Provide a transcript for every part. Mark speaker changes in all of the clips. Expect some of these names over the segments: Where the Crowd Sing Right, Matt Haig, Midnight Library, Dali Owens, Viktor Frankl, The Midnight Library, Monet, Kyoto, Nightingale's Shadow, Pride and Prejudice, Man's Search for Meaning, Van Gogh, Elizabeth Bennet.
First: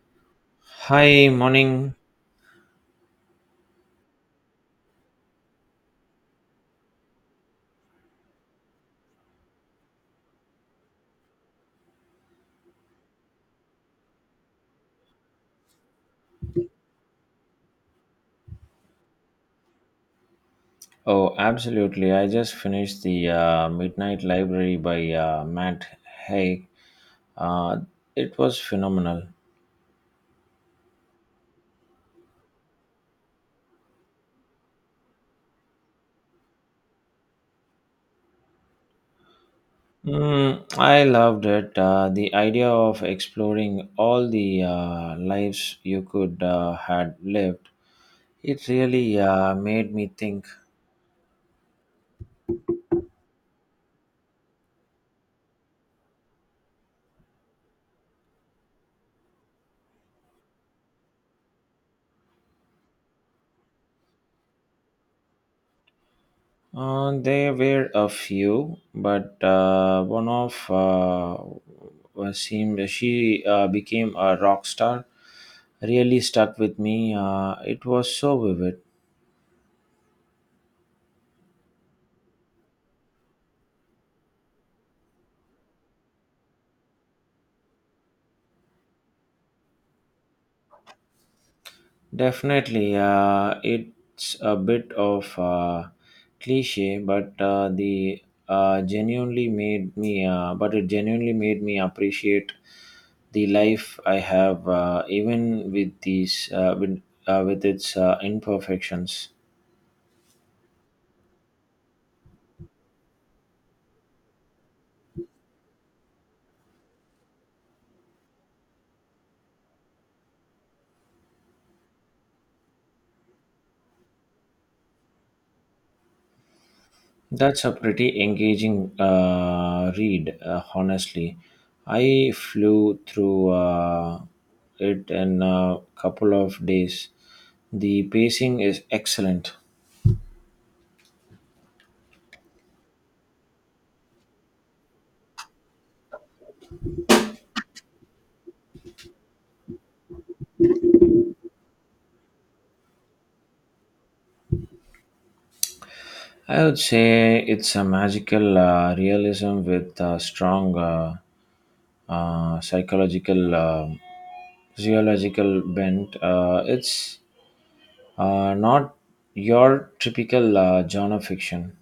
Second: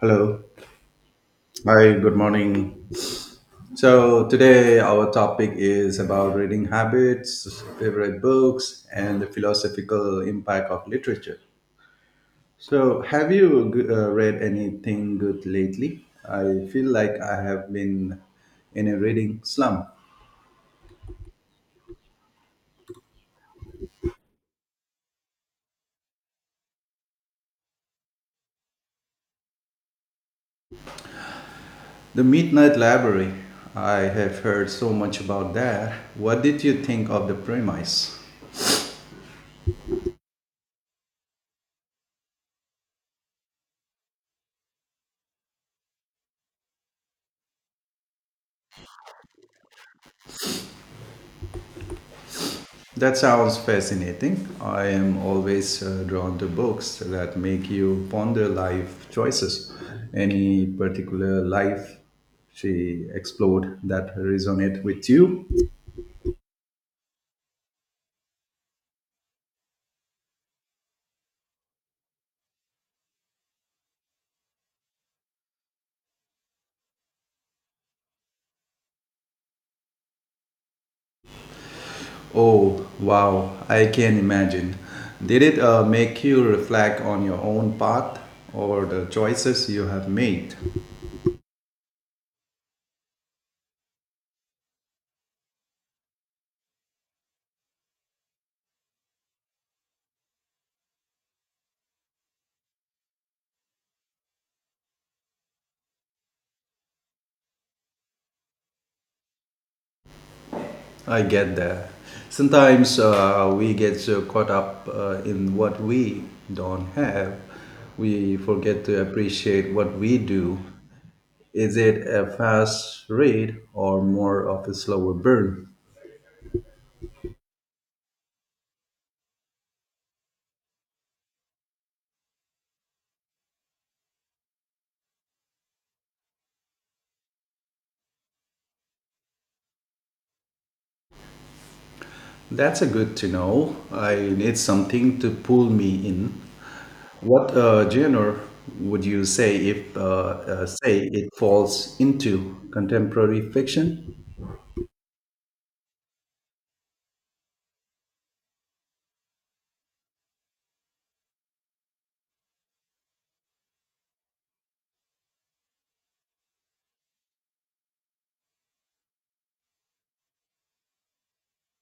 Speaker 1: Hello.
Speaker 2: Hi,
Speaker 1: Hi,
Speaker 2: morning.
Speaker 1: good morning. So, today our topic is about reading habits, favorite books, and the philosophical impact of literature. So, have you read anything good lately? I feel like I have been in a reading slump.
Speaker 2: Oh, absolutely. I just finished the Midnight Library by Matt Haig. Uh, it was phenomenal.
Speaker 1: The Midnight Library. I have heard so much about that. What did you think of the premise?
Speaker 2: Mm, I loved it. The idea of exploring all the lives you could had lived. It really made me think.
Speaker 1: That sounds fascinating. I am always drawn to books that make you ponder life choices. Any particular life she explored that resonate with you?
Speaker 2: There were a few, but one of was seemed she became a rock star really stuck with me. It was so vivid.
Speaker 1: Oh, wow, I can imagine. Did it make you reflect on your own path or the choices you have made?
Speaker 2: Definitely, it's a bit of cliche, but the genuinely made me. But it genuinely made me appreciate the life I have, even with these, with its imperfections.
Speaker 1: I get that. Sometimes we get so caught up in what we don't have, we forget to appreciate what we do. Is it a fast read or more of a slower burn?
Speaker 2: That's a pretty engaging read, honestly. I flew through it in a couple of days. The pacing is excellent.
Speaker 1: That's a good to know. I need something to pull me in. What genre would you say if say it falls into contemporary fiction?
Speaker 2: I would say it's a magical realism with a strong psychological, physiological bent. It's not your typical genre fiction.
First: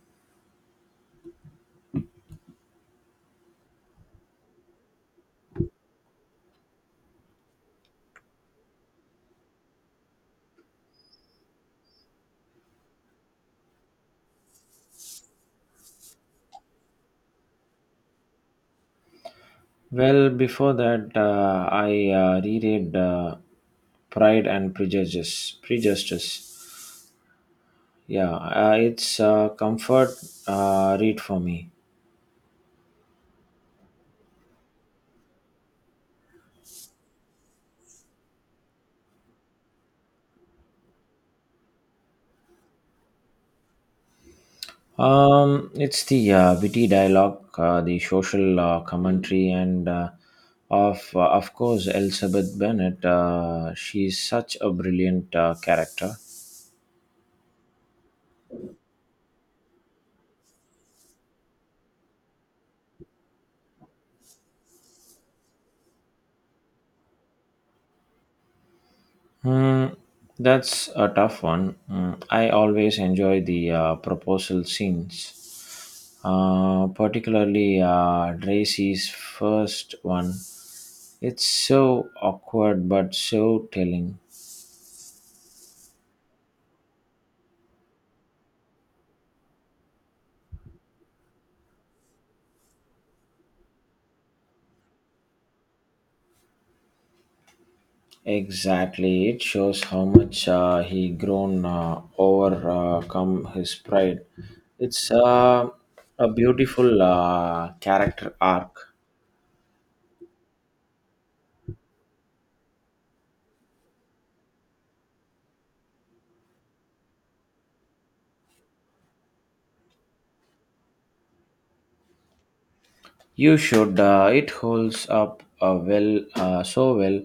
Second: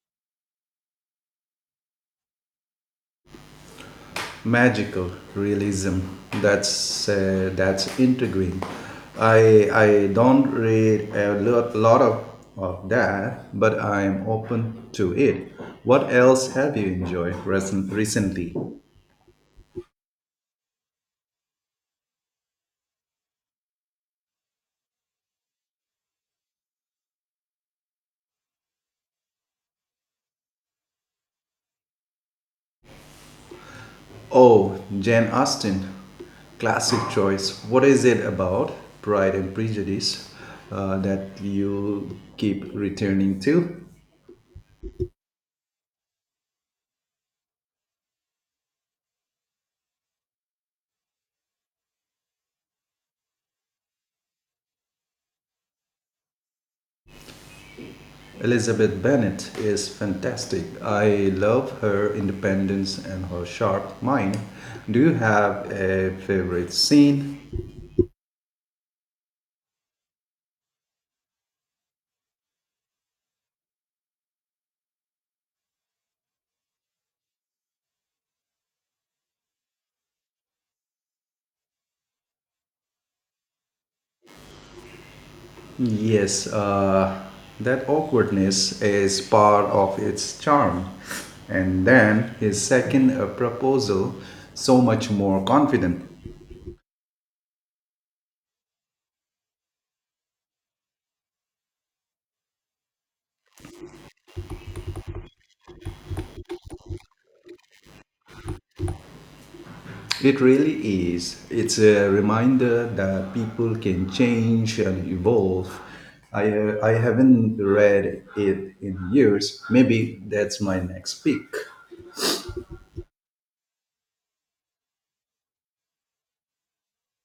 Speaker 1: Magical realism, that's intriguing. I don't read a lot of that, but I'm open to it. What else have you enjoyed recently?
Speaker 2: Well, before that, I reread Pride and Prejudice. Prejudice. Yeah, it's a comfort read for me.
Speaker 1: Oh, Jane Austen, classic choice. What is it about Pride and Prejudice that you keep returning to?
Speaker 2: It's the witty dialogue, the social commentary, and of course Elizabeth Bennet. She's such a brilliant character.
Speaker 1: Elizabeth Bennet is fantastic. I love her independence and her sharp mind. Do you have a favorite scene?
Speaker 2: Hmm, that's a tough one. Hmm, I always enjoy the proposal scenes, particularly Tracy's first one. It's so awkward but so telling.
Speaker 1: Yes, that awkwardness is part of its charm. And then his second proposal, so much more confident.
Speaker 2: Exactly, it shows how much he grown overcome his pride. It's a beautiful character arc.
Speaker 1: It really is. It's a reminder that people can change and evolve. I haven't read it in years. Maybe that's my next pick.
Speaker 2: You should. It holds up so well.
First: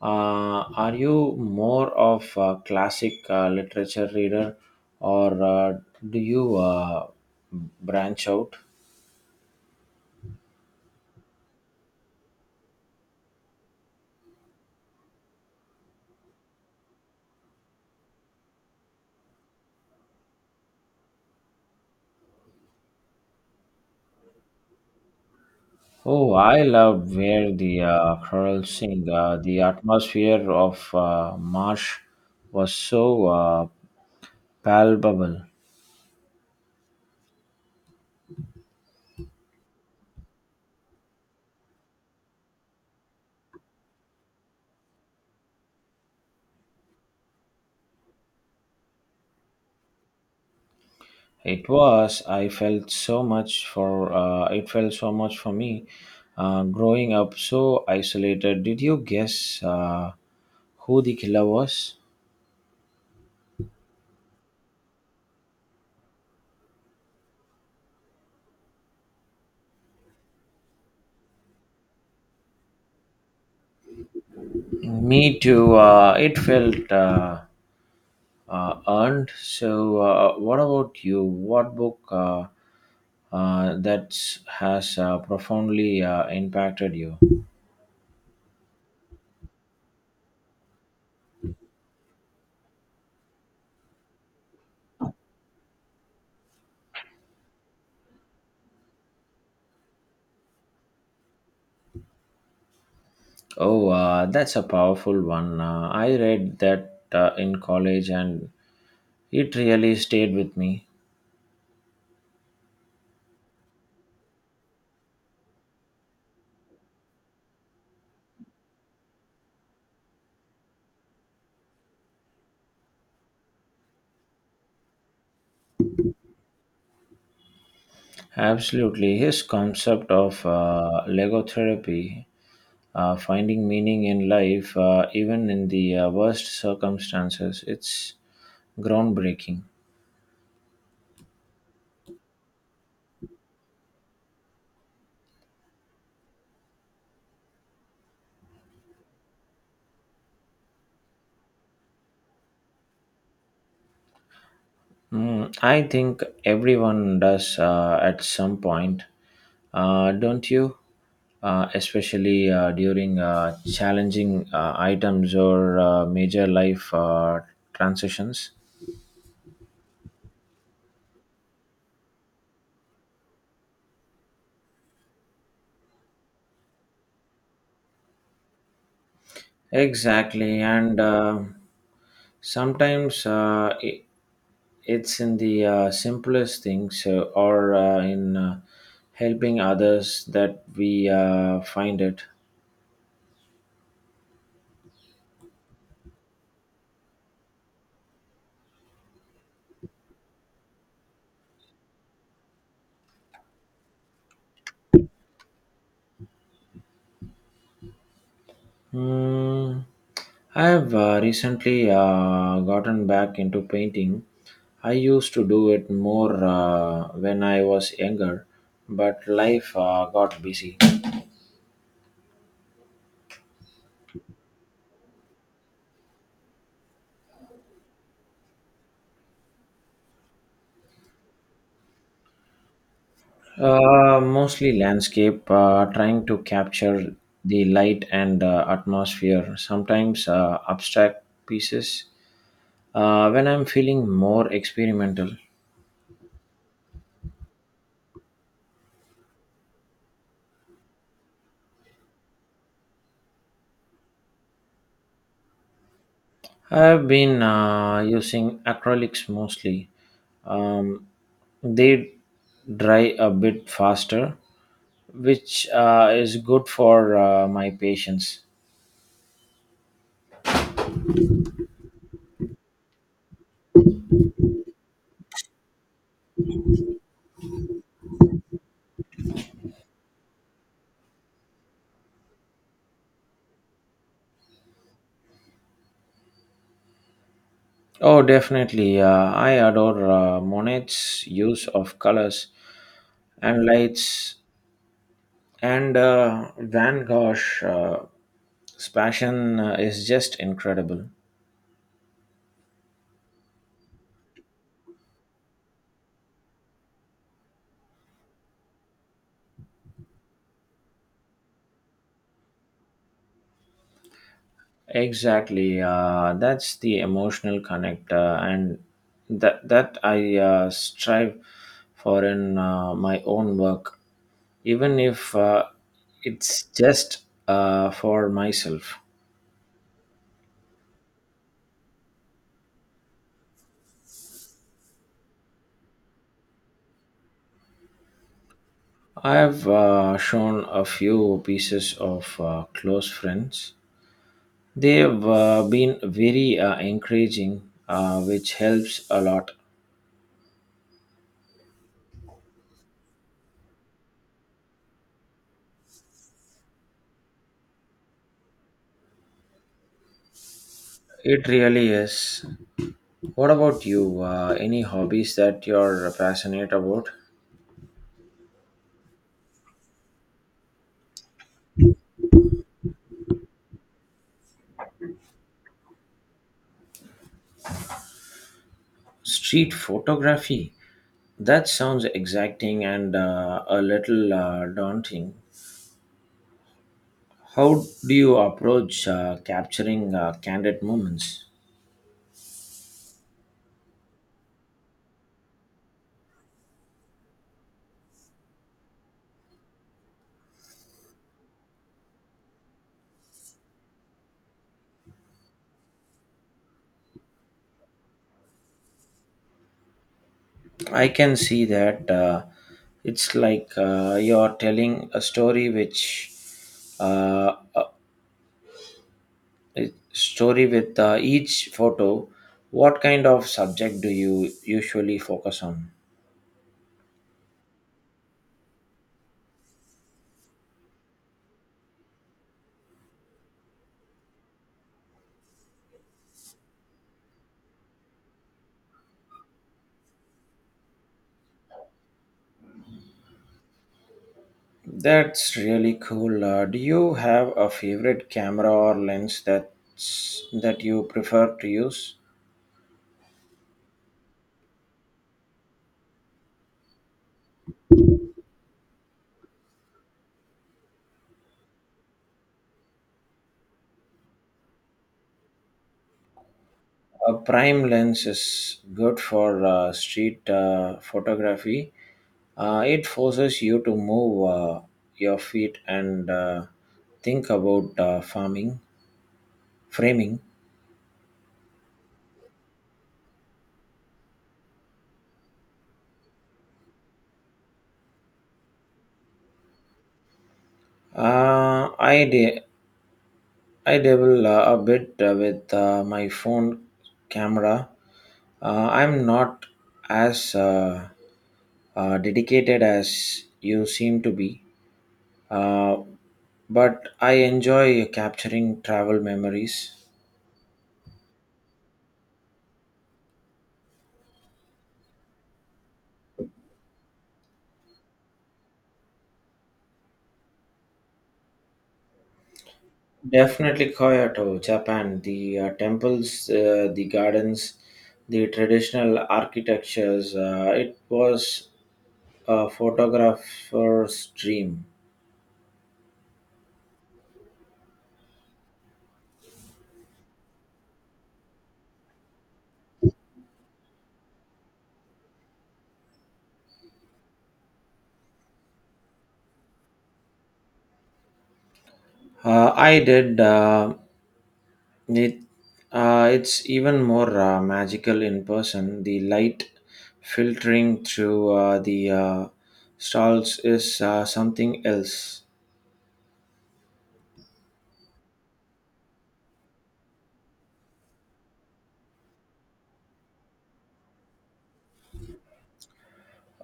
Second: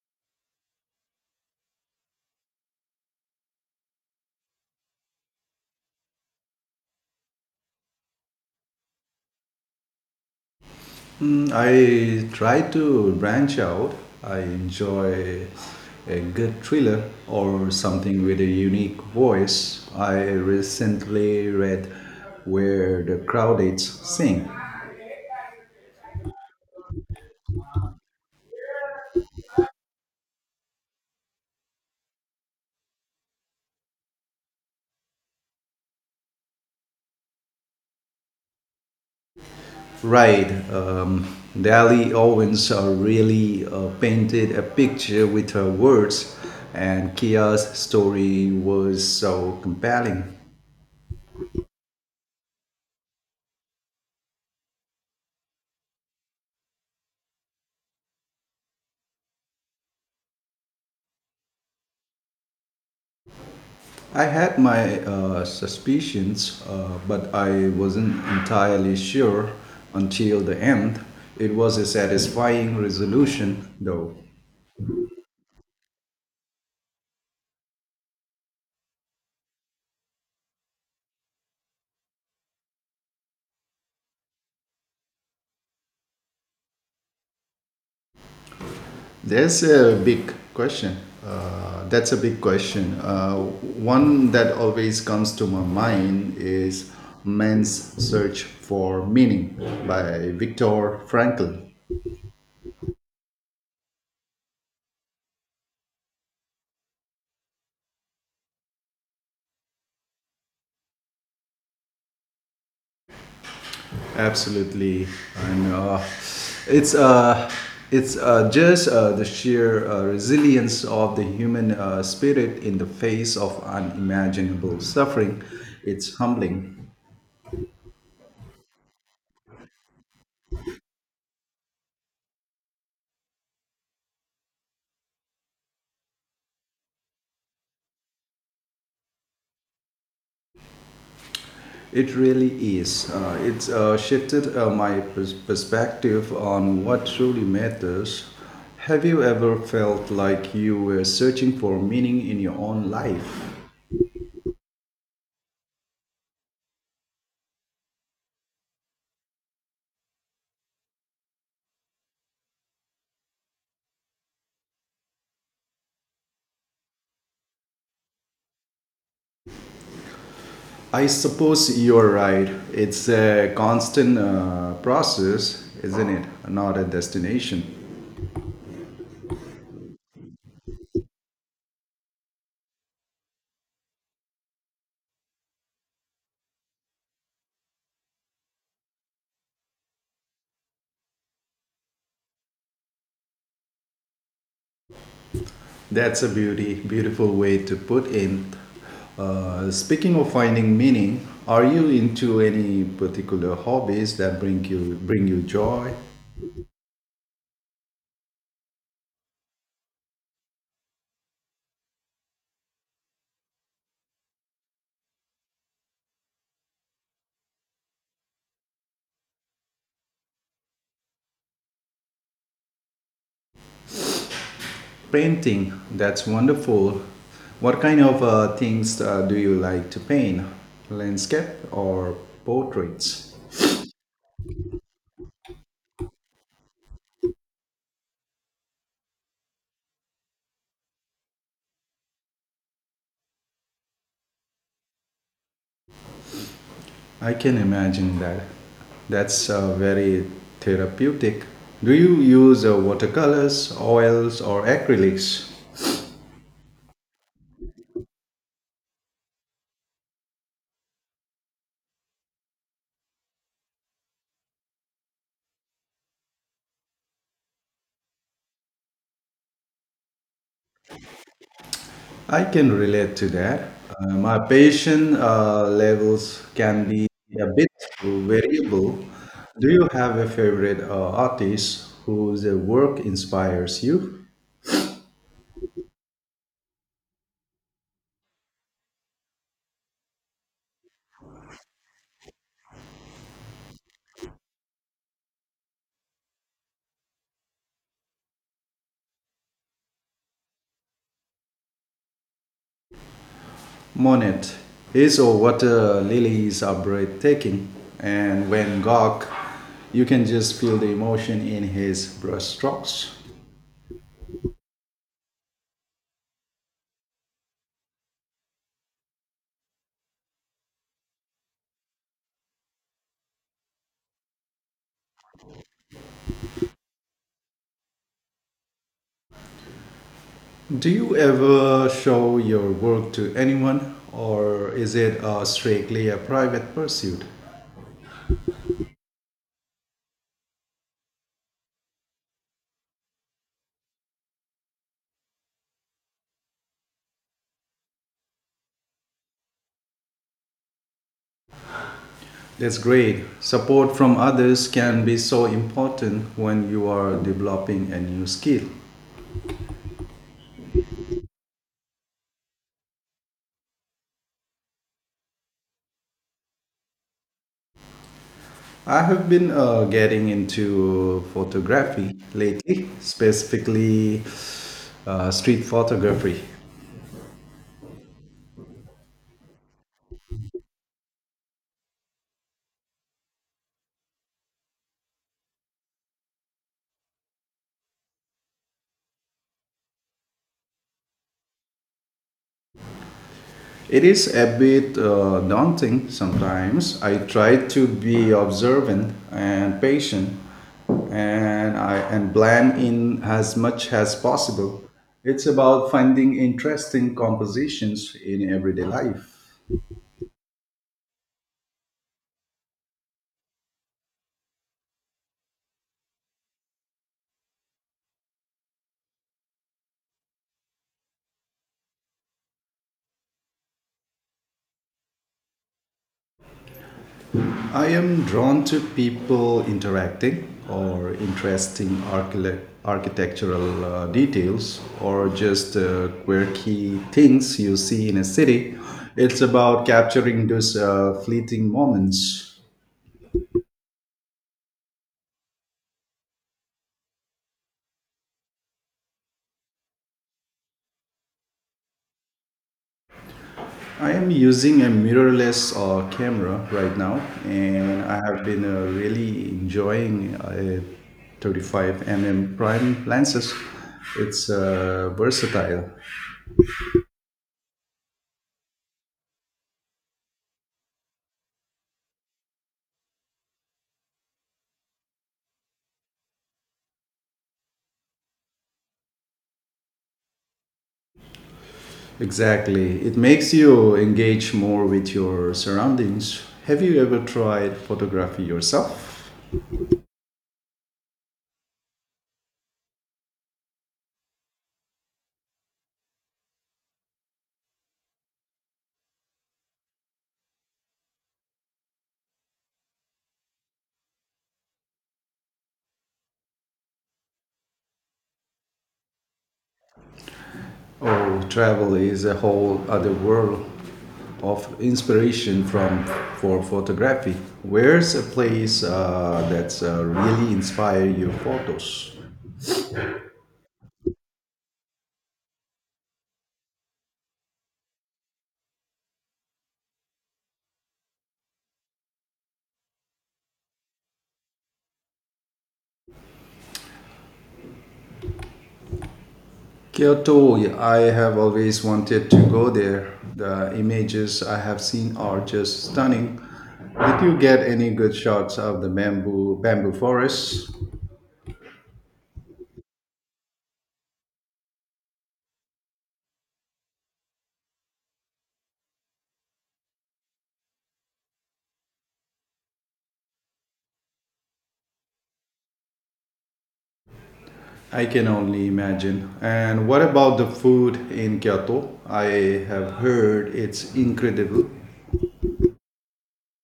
Speaker 2: Are you more of a classic literature reader, or do you branch out?
Speaker 1: Mm, I try to branch out. I enjoy a good thriller or something with a unique voice. I recently read Where the Crowd Sing.
Speaker 2: Oh, I love where the chorals sing. The atmosphere of marsh was so palpable.
Speaker 1: Right. Dali Owens really painted a picture with her words, and Kia's story was so compelling.
Speaker 2: It was. I felt so much for. It felt so much for me, growing up so isolated. Did you guess who the killer was?
Speaker 1: I had my suspicions, but I wasn't entirely sure until the end. It was a satisfying resolution, though.
Speaker 2: Me too. It felt earned. So, what about you? What book that has profoundly impacted you?
Speaker 1: There's a big question. That's a big question. One that always comes to my mind is Man's Search for Meaning by Viktor Frankl.
Speaker 2: Oh, that's a powerful one. I read that in college, and it really stayed with me.
Speaker 1: Absolutely. And it's, uh, it's just the sheer resilience of the human spirit in the face of unimaginable suffering. It's humbling.
Speaker 2: Absolutely. His concept of logotherapy, finding meaning in life, even in the worst circumstances, it's groundbreaking.
Speaker 1: It really is. It's shifted my perspective on what truly matters. Have you ever felt like you were searching for meaning in your own life?
Speaker 2: Mm, I think everyone does at some point, don't you? Especially during challenging items or major life transitions.
Speaker 1: I suppose you're right. It's a constant process, isn't it? Not a destination.
Speaker 2: Exactly, and sometimes it's in the simplest things or in helping others that we find it.
Speaker 1: That's a beautiful way to put in. Speaking of finding meaning, are you into any particular hobbies that bring you joy?
Speaker 2: Hmm. I have recently gotten back into painting. I used to do it more when I was younger, but life got busy.
Speaker 1: Painting, that's wonderful. What kind of things do you like to paint? Landscape or portraits?
Speaker 2: Mostly landscape, trying to capture the light and atmosphere, sometimes abstract pieces when I'm feeling more experimental.
Speaker 1: I can imagine that. That's very therapeutic. Do you use watercolors, oils, or acrylics?
Speaker 2: I've been using acrylics mostly. Um, they dry a bit faster, which is good for my patience.
Speaker 1: I can relate to that. My passion levels can be a bit variable. Do you have a favorite artist whose work inspires you?
Speaker 2: Oh, definitely. I adore Monet's use of colors and lights, and Van Gogh's passion is just incredible.
Speaker 1: Monet. His or water lilies are breathtaking, and Van Gogh, you can just feel the emotion in his brushstrokes.
Speaker 2: Exactly. That's the emotional connect, and that I strive for in my own work, even if it's just for myself.
Speaker 1: Do you ever show your work to anyone, or is it strictly a private pursuit?
Speaker 2: I have shown a few pieces of close friends. They've been very encouraging, which helps a lot.
Speaker 1: That's great. Support from others can be so important when you are developing a new skill.
Speaker 2: It really is. What about you? Any hobbies that you're passionate about?
Speaker 1: I have been getting into photography lately, specifically street photography.
Speaker 2: Street photography. That sounds exacting and a little daunting. How do you approach capturing candid moments?
Speaker 1: It is a bit daunting sometimes. I try to be observant and patient, and blend in as much as possible. It's about finding interesting compositions in everyday life.
Speaker 2: I can see that it's like you're telling a story, which uh, a a story with each photo. What kind of subject do you usually focus on?
Speaker 1: I am drawn to people interacting or interesting architectural details, or just quirky things you see in a city. It's about capturing those fleeting moments.
Speaker 2: That's really cool. Do you have a favorite camera or lens that you prefer to use?
Speaker 1: I am using a mirrorless camera right now, and I have been really enjoying a 35 mm prime lenses. It's versatile.
Speaker 2: A prime lens is good for street photography. It forces you to move your feet and think about framing.
Speaker 1: Exactly. It makes you engage more with your surroundings. Have you ever tried photography yourself?
Speaker 2: Uh, I de- I dabble a bit with my phone camera. I'm not as dedicated as you seem to be, uh, but I enjoy capturing travel memories.
Speaker 1: Oh, travel is a whole other world of inspiration from for photography. Where's a place that's really inspire your photos?
Speaker 2: Definitely Kyoto, Japan. The temples, the gardens, the traditional architectures. It was a photographer's dream.
Speaker 1: Kyoto, yeah, I have always wanted to go there. The images I have seen are just stunning. Did you get any good shots of the bamboo forest?
Speaker 2: I did. It, it's even more magical in person. The light filtering through the stalls is something else.
Speaker 1: I can only imagine. And what about the food in Kyoto? I have heard it's incredible.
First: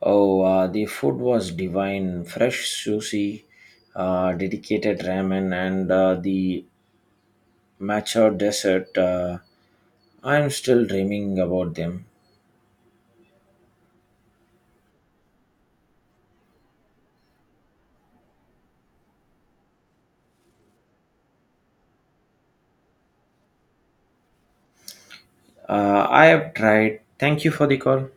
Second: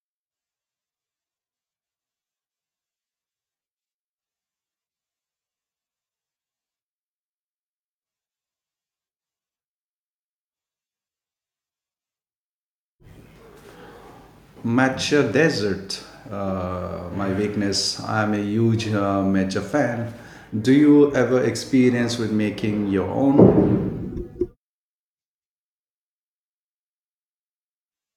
Speaker 2: Oh, the food was divine. Fresh sushi, dedicated ramen, and the matcha dessert. I'm still dreaming about them.
Speaker 1: Matcha dessert. My weakness. I'm a huge matcha fan. Do you ever experience with making your own?
Speaker 2: I have tried. Thank you for the call.